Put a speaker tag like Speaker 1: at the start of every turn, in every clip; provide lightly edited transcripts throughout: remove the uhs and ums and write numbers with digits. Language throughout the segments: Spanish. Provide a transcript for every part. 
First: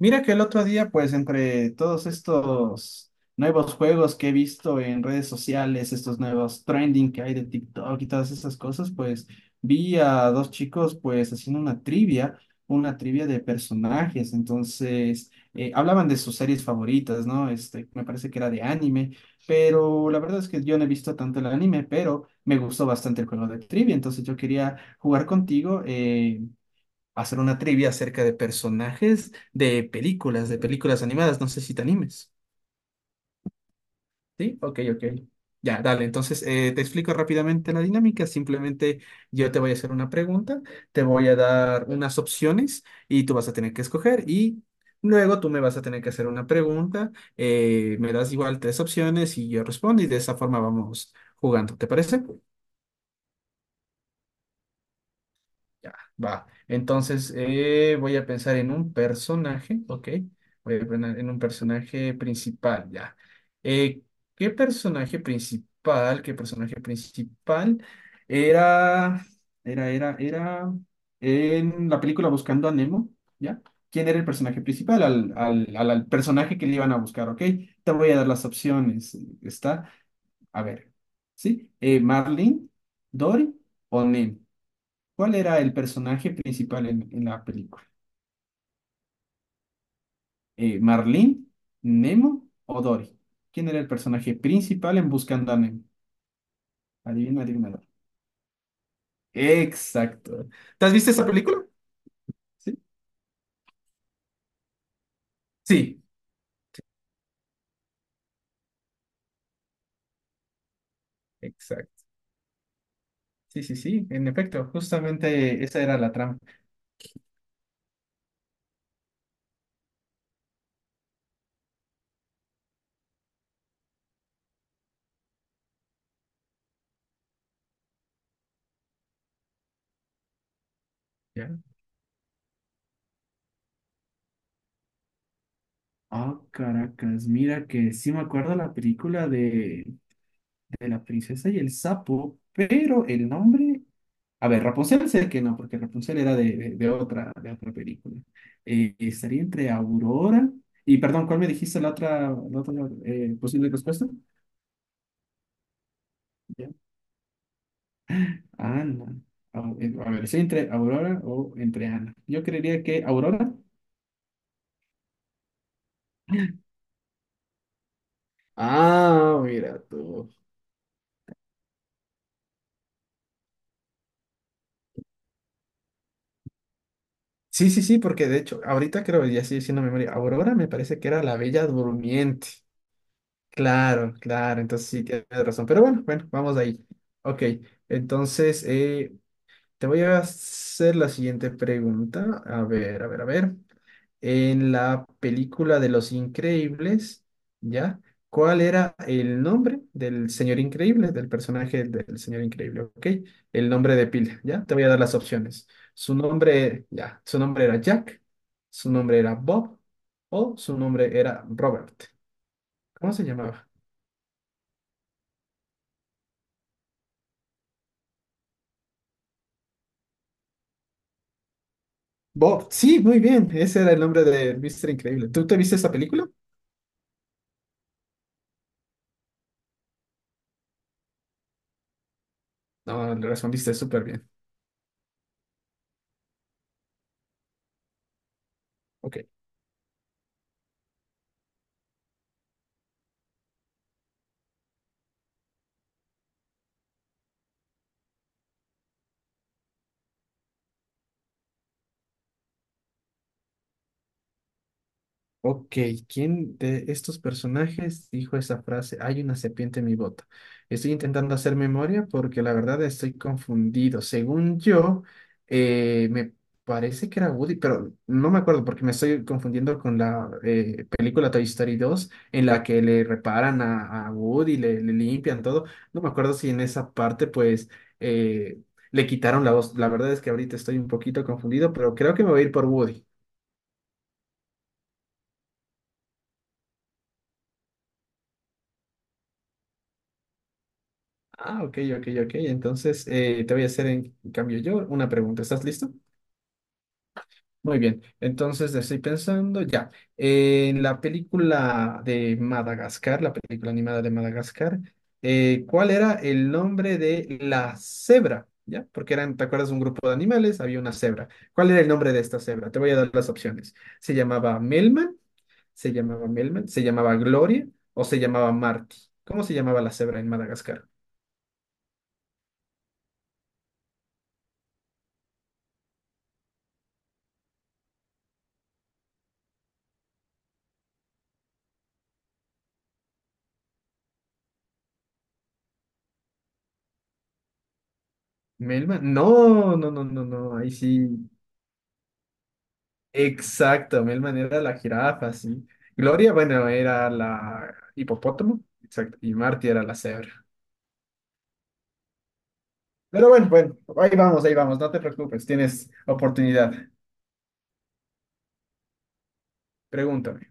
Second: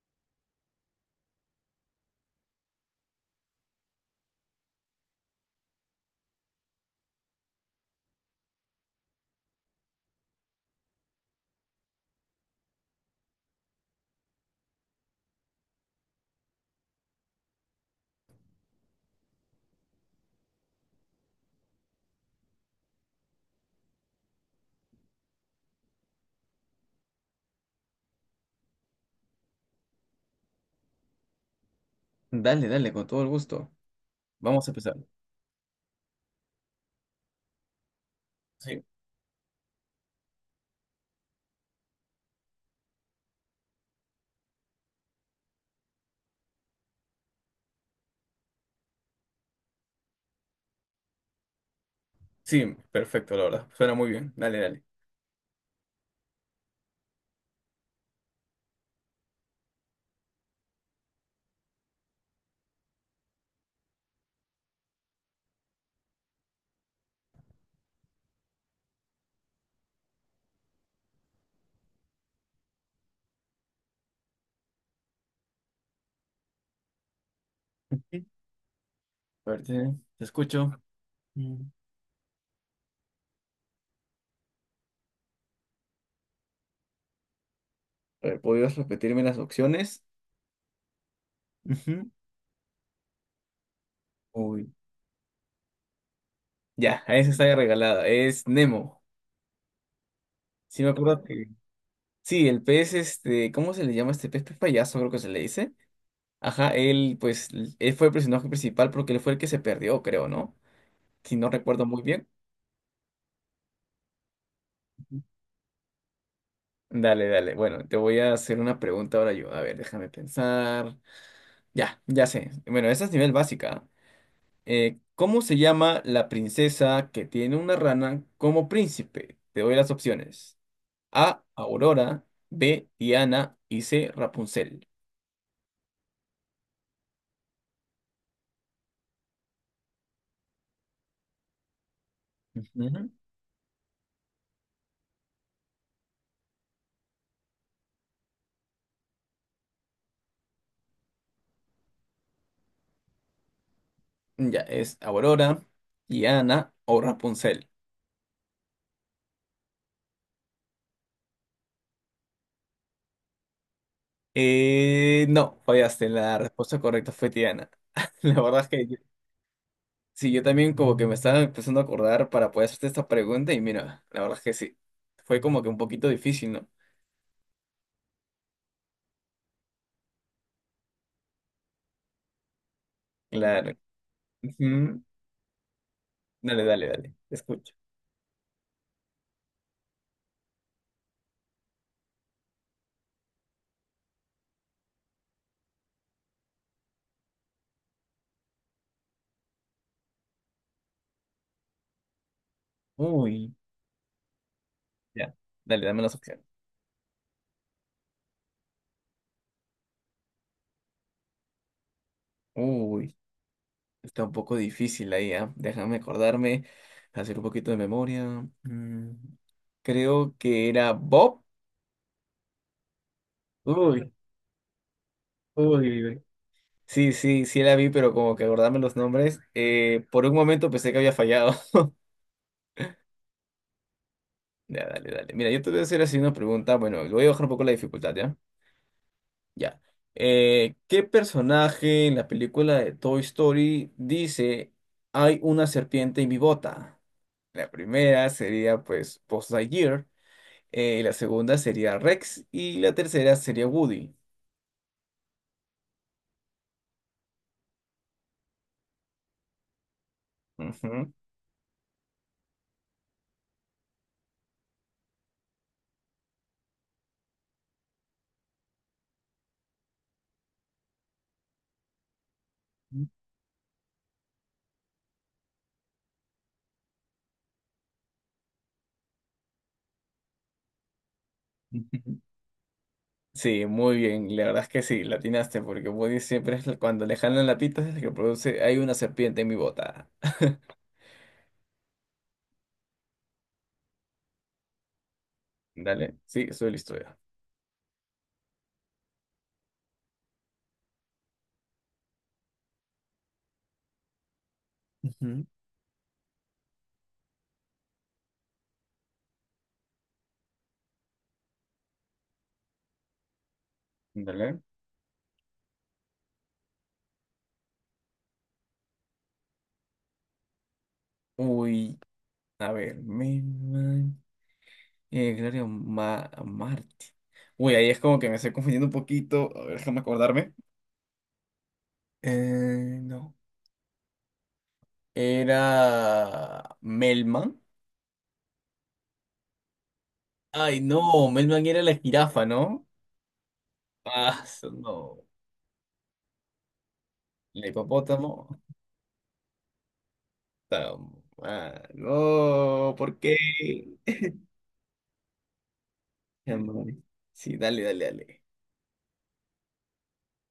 Speaker 1: Mira que el otro día, pues entre todos estos nuevos juegos que he visto en redes sociales, estos nuevos trending que hay de TikTok y todas esas cosas, pues vi a dos chicos pues haciendo una trivia de personajes. Entonces, hablaban de sus series favoritas, ¿no? Este, me parece que era de anime, pero la verdad es que yo no he visto tanto el anime, pero me gustó bastante el juego de trivia. Entonces yo quería jugar contigo, hacer una trivia acerca de personajes de películas animadas. No sé si te animes.
Speaker 2: Dale, dale, con todo el gusto.
Speaker 1: ¿Sí?
Speaker 2: Vamos a
Speaker 1: Ok,
Speaker 2: empezar.
Speaker 1: ok. Ya, dale. Entonces, te explico rápidamente la dinámica.
Speaker 2: Sí,
Speaker 1: Simplemente yo te voy a hacer una pregunta, te voy a dar unas opciones y tú vas a tener que escoger y luego tú me vas a tener que hacer una pregunta. Me das igual tres opciones y yo respondo y de esa forma vamos jugando. ¿Te parece?
Speaker 2: sí, perfecto, la verdad. Suena muy bien. Dale, dale.
Speaker 1: Ya, va. Entonces, voy a pensar en un personaje, ¿ok? Voy a pensar en un personaje principal, ya. Eh, ¿qué personaje principal era, era en la película Buscando a Nemo, ¿ya? ¿Quién era el personaje principal? Al personaje que le iban a buscar, ¿ok? Te voy a
Speaker 2: Sí.
Speaker 1: dar las opciones.
Speaker 2: A ver,
Speaker 1: Está,
Speaker 2: te
Speaker 1: a
Speaker 2: escucho.
Speaker 1: ver,
Speaker 2: Mm.
Speaker 1: ¿sí? Marlin, Dory o Nemo. ¿Cuál era el personaje principal en la película?
Speaker 2: A ver, ¿podrías repetirme las opciones?
Speaker 1: ¿Marlene,
Speaker 2: Ujú.
Speaker 1: Nemo o Dory? ¿Quién era el personaje
Speaker 2: Uy,
Speaker 1: principal en Buscando a Nemo?
Speaker 2: ya, a esa
Speaker 1: Adivina,
Speaker 2: está
Speaker 1: adivinador.
Speaker 2: regalada. Es Nemo.
Speaker 1: Exacto.
Speaker 2: Sí,
Speaker 1: ¿Te
Speaker 2: me
Speaker 1: has visto
Speaker 2: acuerdo
Speaker 1: esa
Speaker 2: que.
Speaker 1: película?
Speaker 2: Sí, el
Speaker 1: Sí.
Speaker 2: pez, este, ¿cómo se le llama este pez? Pez payaso, creo que se le dice.
Speaker 1: Sí,
Speaker 2: Ajá, él fue el personaje principal porque él fue el que se perdió, creo, ¿no? Si no recuerdo muy
Speaker 1: exacto.
Speaker 2: bien.
Speaker 1: Sí, sí, sí, en efecto, justamente esa era la trama.
Speaker 2: Dale, dale. Bueno, te voy a hacer una pregunta ahora yo. A ver, déjame pensar. Ya, ya sé. Bueno, esa es nivel básica, ¿ah? ¿cómo se llama la princesa que tiene una rana como príncipe? Te doy las opciones. A,
Speaker 1: ¿Ya?
Speaker 2: Aurora, B, Diana y C, Rapunzel.
Speaker 1: Ah, caracas, mira que sí me acuerdo la película de la princesa y el sapo, pero
Speaker 2: Ujú.
Speaker 1: el nombre A ver, Rapunzel sé que no, porque Rapunzel era de otra película. Estaría entre Aurora y, perdón, ¿cuál me dijiste la otra posible respuesta?
Speaker 2: Ya, es Aurora,
Speaker 1: Ya.
Speaker 2: Diana o Rapunzel.
Speaker 1: Ana. A ver, ¿estoy entre Aurora o entre Ana? Yo creería que Aurora.
Speaker 2: No, fallaste. La respuesta correcta fue Diana. La verdad es que yo-
Speaker 1: Ah, mira tú.
Speaker 2: sí, yo también como que me estaba empezando a acordar para poder hacerte esta pregunta y mira, la verdad es que sí. Fue como que un poquito difícil, ¿no?
Speaker 1: Sí, sí, sí, porque de hecho, ahorita creo, ya estoy haciendo memoria, Aurora me parece que era la Bella Durmiente.
Speaker 2: Claro.
Speaker 1: Claro, claro, entonces
Speaker 2: Ujú.
Speaker 1: sí, tienes razón. Pero bueno, bueno, vamos
Speaker 2: Dale,
Speaker 1: ahí.
Speaker 2: dale, dale. Te
Speaker 1: Ok,
Speaker 2: escucho.
Speaker 1: entonces, te voy a hacer la siguiente pregunta. A ver, a ver, a ver. En la película de Los Increíbles, ¿ya? ¿Cuál era el nombre del señor increíble, del personaje del señor increíble? ¿Ok?
Speaker 2: Uy,
Speaker 1: El nombre de pila, ¿ya? Te voy a dar las
Speaker 2: ya.
Speaker 1: opciones.
Speaker 2: Dale, dame las
Speaker 1: Su
Speaker 2: opciones.
Speaker 1: nombre, ya, su nombre era Jack, su nombre era Bob o su nombre era Robert. ¿Cómo
Speaker 2: Uy,
Speaker 1: se llamaba?
Speaker 2: está un poco difícil ahí, ¿ah? Déjame acordarme, hacer un poquito de memoria. Mm, creo que era Bob.
Speaker 1: Bob, sí, muy bien. Ese era el
Speaker 2: Uy,
Speaker 1: nombre de Mr. Increíble. ¿Tú te viste esa
Speaker 2: uy, uy.
Speaker 1: película?
Speaker 2: Sí, sí, sí la vi, pero como que acordarme los nombres. Por un momento pensé que había fallado.
Speaker 1: No, le respondiste súper bien.
Speaker 2: Ya, dale, dale. Mira, yo te voy a hacer así una pregunta. Bueno, le voy a bajar un poco la dificultad, ¿ya?
Speaker 1: Ok.
Speaker 2: Ya. ¿qué personaje en la película de Toy Story dice hay una serpiente en mi bota? La primera sería pues Buzz Lightyear, la segunda sería Rex y la tercera sería Woody.
Speaker 1: Ok, ¿quién de estos personajes dijo esa frase? Hay una serpiente en mi bota. Estoy
Speaker 2: Ujú.
Speaker 1: intentando hacer memoria porque la verdad estoy confundido. Según yo, me parece que era Woody, pero no me acuerdo porque me estoy confundiendo con la película Toy Story 2 en la que le reparan a Woody, le limpian todo. No me acuerdo si en esa parte pues eh, le quitaron la voz. La verdad es que ahorita estoy un poquito confundido, pero creo
Speaker 2: Ujú.
Speaker 1: que me voy a ir por Woody.
Speaker 2: Sí, muy bien, la verdad es que sí, la atinaste porque Woody siempre es la- cuando le jalan la pita es el que produce hay una serpiente en mi bota.
Speaker 1: Ah, ok, ok, ok. Entonces, te voy a hacer en cambio yo una pregunta. ¿Estás listo?
Speaker 2: Dale, sí, soy listo ya.
Speaker 1: Muy bien. Entonces, estoy pensando ya. En la película de Madagascar, la película animada de Madagascar,
Speaker 2: Ujú.
Speaker 1: ¿cuál era el nombre de la cebra? ¿Ya? Porque eran, ¿te acuerdas? Un grupo de animales, había una cebra. ¿Cuál era el nombre de esta cebra? Te voy a dar las opciones. ¿Se
Speaker 2: Dale.
Speaker 1: llamaba Melman? ¿Se llamaba Melman? ¿Se llamaba Gloria? ¿O se llamaba Marty? ¿Cómo se llamaba la cebra en Madagascar?
Speaker 2: Uy, a ver, me Gloria Ma- Marti. Uy, ahí es como que me estoy confundiendo un poquito. A ver, déjame acordarme. No. Era Melman.
Speaker 1: Melman, no, no, no, no, no, ahí
Speaker 2: Ay,
Speaker 1: sí,
Speaker 2: no, Melman era la jirafa, ¿no?
Speaker 1: exacto, Melman
Speaker 2: Ah,
Speaker 1: era
Speaker 2: eso
Speaker 1: la
Speaker 2: no.
Speaker 1: jirafa, sí. Gloria, bueno, era
Speaker 2: El
Speaker 1: la
Speaker 2: hipopótamo.
Speaker 1: hipopótamo, exacto, y Marty era la cebra.
Speaker 2: Está mal. No, ¿por
Speaker 1: Pero
Speaker 2: qué?
Speaker 1: bueno, bueno, ahí vamos, no te preocupes, tienes
Speaker 2: Ya,
Speaker 1: oportunidad.
Speaker 2: madre. Sí, dale, dale, dale.
Speaker 1: Pregúntame.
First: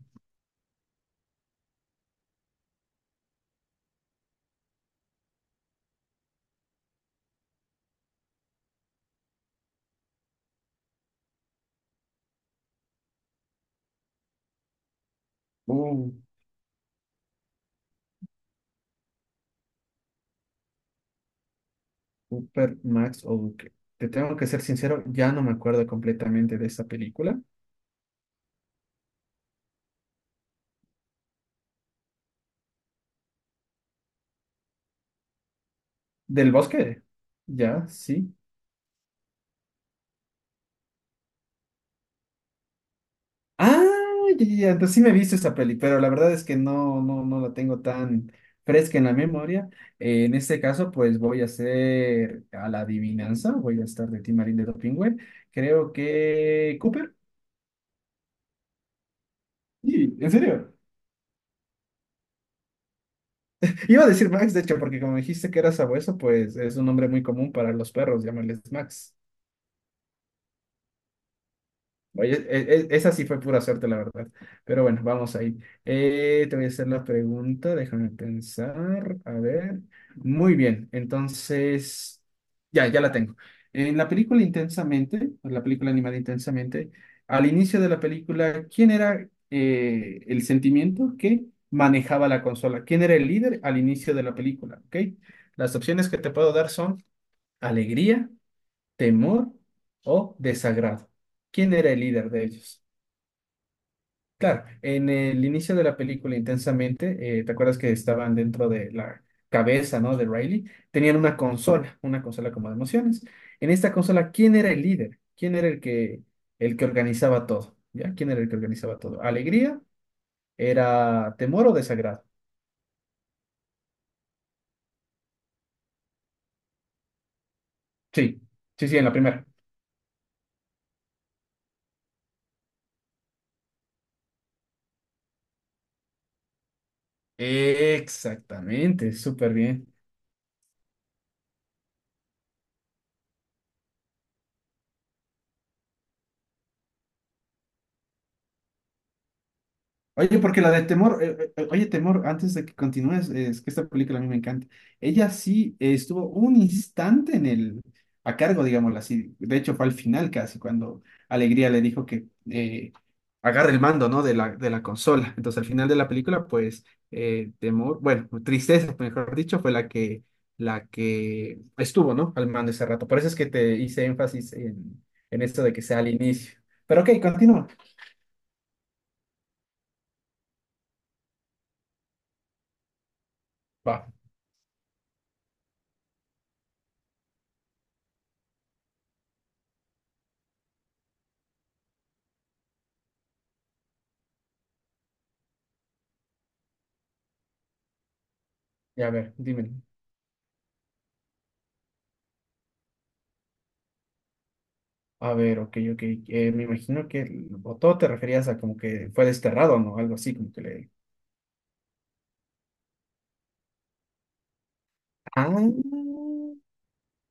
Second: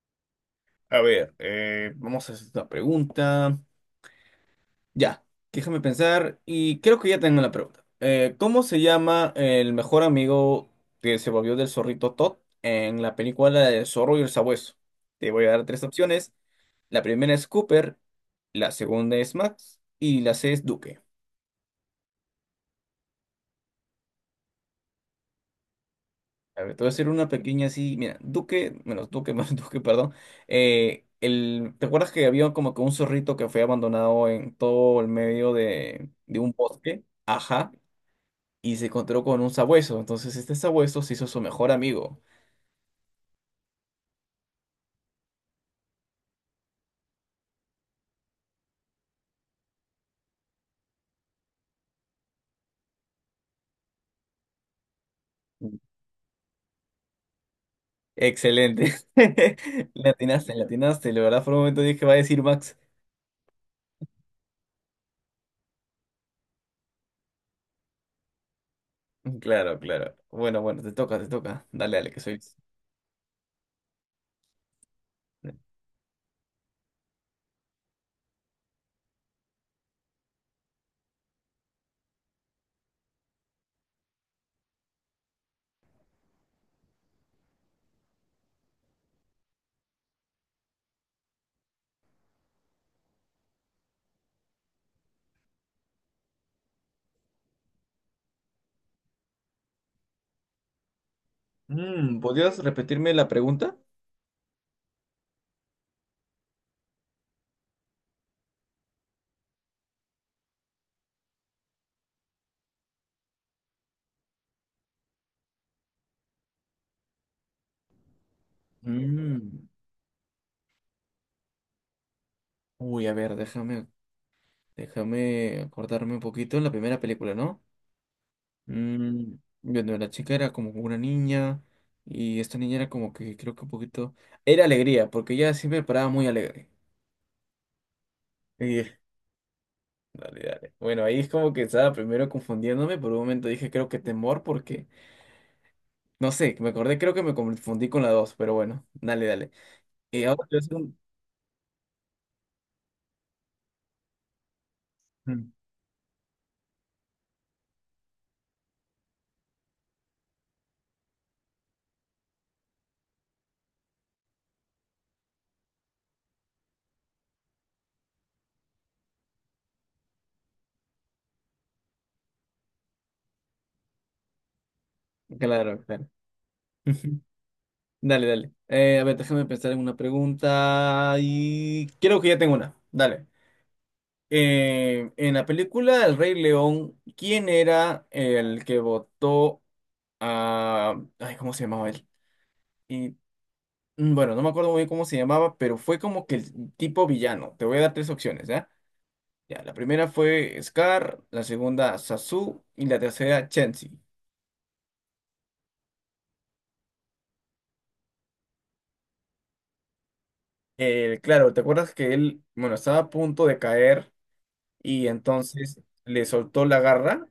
Speaker 2: A ver, vamos a hacer esta pregunta. Ya, déjame pensar y creo que ya tengo la pregunta. ¿cómo se llama el mejor amigo que se volvió del zorrito Todd en la película de Zorro y el Sabueso? Te voy a dar tres
Speaker 1: Uh,
Speaker 2: opciones. La primera es Cooper, la segunda es Max y la C es Duque.
Speaker 1: Super Max o Duque. Te tengo que ser sincero, ya no me acuerdo completamente
Speaker 2: A
Speaker 1: de
Speaker 2: ver, te
Speaker 1: esa
Speaker 2: voy a hacer una
Speaker 1: película.
Speaker 2: pequeña así. Mira, Duque, menos Duque, menos Duque, perdón. ¿Te acuerdas que había como que un zorrito que fue abandonado en todo el medio de
Speaker 1: ¿Del
Speaker 2: un
Speaker 1: bosque?
Speaker 2: bosque? Ajá,
Speaker 1: Ya, sí.
Speaker 2: y se encontró con un sabueso. Entonces este sabueso se hizo su mejor amigo.
Speaker 1: Ah, ya, ya, ya, entonces sí me he visto esa peli, pero la verdad es que no, no, no la tengo tan fresca en la memoria. En este caso, pues voy a hacer a la adivinanza, voy a estar de Tim Timarín de Dopingüe.
Speaker 2: Mm.
Speaker 1: Creo que Cooper.
Speaker 2: Excelente. Le
Speaker 1: Sí, ¿en
Speaker 2: atinaste, le
Speaker 1: serio?
Speaker 2: atinaste. La verdad, por un momento dije, va a decir Max.
Speaker 1: Iba a decir Max, de hecho, porque como dijiste que era sabueso, pues es un nombre muy común para los perros, llámales Max.
Speaker 2: Claro, claro. Bueno, bueno, te toca, te toca. Dale, dale, que
Speaker 1: Oye,
Speaker 2: soy.
Speaker 1: esa sí fue pura suerte, la verdad. Pero bueno, vamos ahí. Te voy a hacer la pregunta, déjame pensar. A ver. Muy bien, entonces, ya, ya la tengo. En la película Intensamente, o la película animada Intensamente, al inicio de la película, ¿quién era el sentimiento que manejaba la consola? ¿Quién era el líder al inicio de la película? ¿Ok? Las opciones que te puedo dar son alegría, temor o desagrado. ¿Quién era el
Speaker 2: Mm,
Speaker 1: líder de
Speaker 2: ¿podrías
Speaker 1: ellos?
Speaker 2: repetirme la pregunta?
Speaker 1: Claro, en el inicio de la película intensamente, ¿te acuerdas que estaban dentro de la cabeza, ¿no? De Riley, tenían una consola como de emociones. En esta consola, ¿quién era el líder? ¿Quién era el que organizaba todo? ¿Ya? ¿Quién era el que organizaba todo?
Speaker 2: Mm.
Speaker 1: ¿Alegría? ¿Era temor o desagrado?
Speaker 2: Uy, a ver, déjame acordarme un poquito en la primera película, ¿no?
Speaker 1: Sí, sí, sí, en la
Speaker 2: Mm,
Speaker 1: primera.
Speaker 2: bueno, la chica era como una niña y esta niña era como que creo que un poquito… Era alegría, porque ella siempre paraba muy alegre.
Speaker 1: Exactamente, súper bien.
Speaker 2: Dale, dale. Bueno, ahí es como que estaba primero confundiéndome. Por un momento dije, creo que temor, porque no sé, me acordé, creo que me confundí con la dos, pero bueno, dale, dale. Y
Speaker 1: Oye,
Speaker 2: ahora te
Speaker 1: porque
Speaker 2: voy
Speaker 1: la de
Speaker 2: un-
Speaker 1: Temor, oye, Temor, antes de que continúes, es que esta película a mí me encanta. Ella
Speaker 2: Mm,
Speaker 1: sí estuvo un instante en el, a cargo, digámoslo así. De hecho, fue al final casi, cuando Alegría le dijo que agarre el mando, ¿no? De la consola. Entonces, al final de la película, pues, Temor, bueno, Tristeza, mejor dicho, fue la que estuvo, ¿no? Al mando ese rato. Por eso es que te hice énfasis en esto de
Speaker 2: claro,
Speaker 1: que sea al
Speaker 2: claro.
Speaker 1: inicio. Pero ok, continúa.
Speaker 2: Dale, dale. A ver, déjame pensar en una pregunta. Y creo que ya tengo una. Dale.
Speaker 1: Va,
Speaker 2: En la película El Rey León, ¿quién era el que votó a. Ay, ¿cómo se llamaba él? Mm, bueno, no me acuerdo muy bien cómo se llamaba, pero fue como que el tipo villano. Te voy a dar tres opciones, ¿ya?
Speaker 1: ya a ver,
Speaker 2: Ya, la
Speaker 1: dime.
Speaker 2: primera fue Scar, la segunda Sasu y la tercera Chenzi.
Speaker 1: A ver, ok, ok. Me imagino que el botó te referías a como que fue desterrado, ¿no? Algo así, como que le...
Speaker 2: Claro, ¿te acuerdas que él, bueno, estaba a punto de caer y
Speaker 1: Ah,
Speaker 2: entonces le soltó la garra?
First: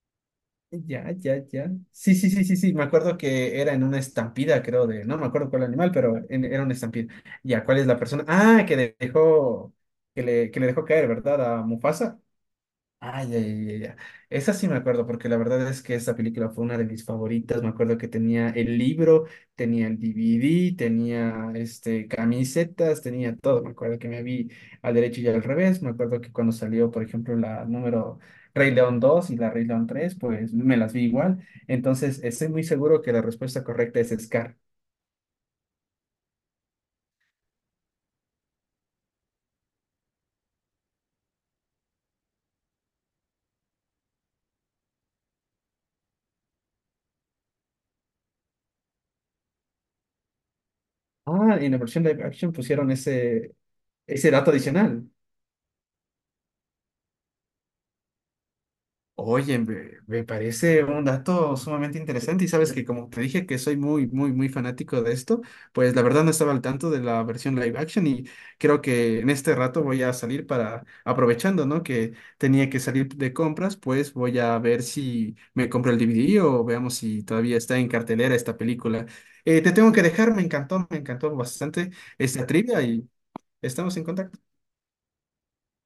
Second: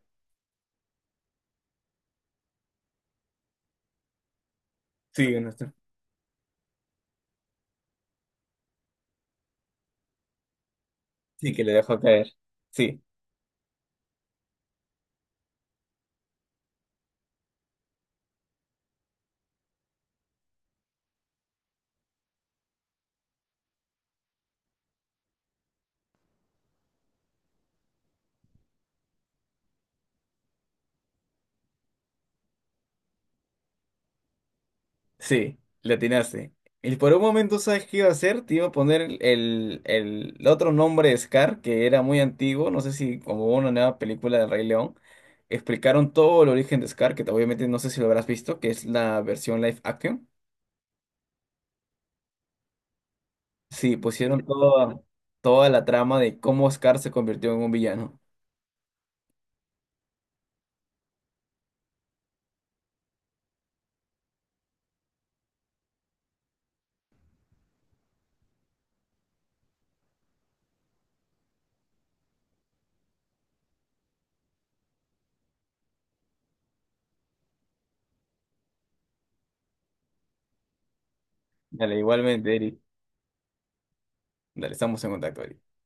Speaker 1: ya, ya, ya. Sí, sí, sí, sí, sí. Me acuerdo que era en una estampida, creo, de... No
Speaker 2: Sí,
Speaker 1: me
Speaker 2: en
Speaker 1: acuerdo cuál
Speaker 2: este-
Speaker 1: animal, pero era una estampida. Ya, ¿cuál es la persona? Ah, que le dejó... Que le dejó caer,
Speaker 2: Sí,
Speaker 1: ¿verdad? A
Speaker 2: que le dejó
Speaker 1: Mufasa.
Speaker 2: caer. Sí.
Speaker 1: Ah, ya, ya, ya, ya. Esa sí me acuerdo, porque la verdad es que esa película fue una de mis favoritas. Me acuerdo que tenía el libro, tenía el DVD, tenía este, camisetas, tenía todo. Me acuerdo que me vi al derecho y al revés. Me acuerdo que cuando salió, por ejemplo, la número Rey León 2 y la Rey León 3, pues me las vi igual. Entonces, estoy muy seguro que la respuesta correcta es Scar.
Speaker 2: Sí, le atinaste. Y por un momento, ¿sabes qué iba a hacer? Te iba a poner el otro nombre de Scar, que era muy antiguo, no sé si como hubo una nueva película de Rey León, explicaron todo el origen de Scar, que obviamente no sé si lo habrás visto, que es la versión live action.
Speaker 1: Ah, en la versión live action pusieron ese,
Speaker 2: Sí,
Speaker 1: ese
Speaker 2: pusieron
Speaker 1: dato
Speaker 2: toda,
Speaker 1: adicional.
Speaker 2: toda la trama de cómo Scar se convirtió en un villano.
Speaker 1: Oye, me parece un dato sumamente interesante y sabes que como te dije que soy muy, muy, muy fanático de esto, pues la verdad no estaba al tanto de la versión live action y creo que en este rato voy a salir para, aprovechando, ¿no? Que tenía que salir de compras, pues voy a ver si me compro el DVD o veamos si todavía está en cartelera esta película. Te tengo que dejar, me encantó bastante
Speaker 2: Dale,
Speaker 1: esta
Speaker 2: igualmente, Eric.
Speaker 1: trivia y estamos en contacto.
Speaker 2: Dale, estamos en contacto, Eric.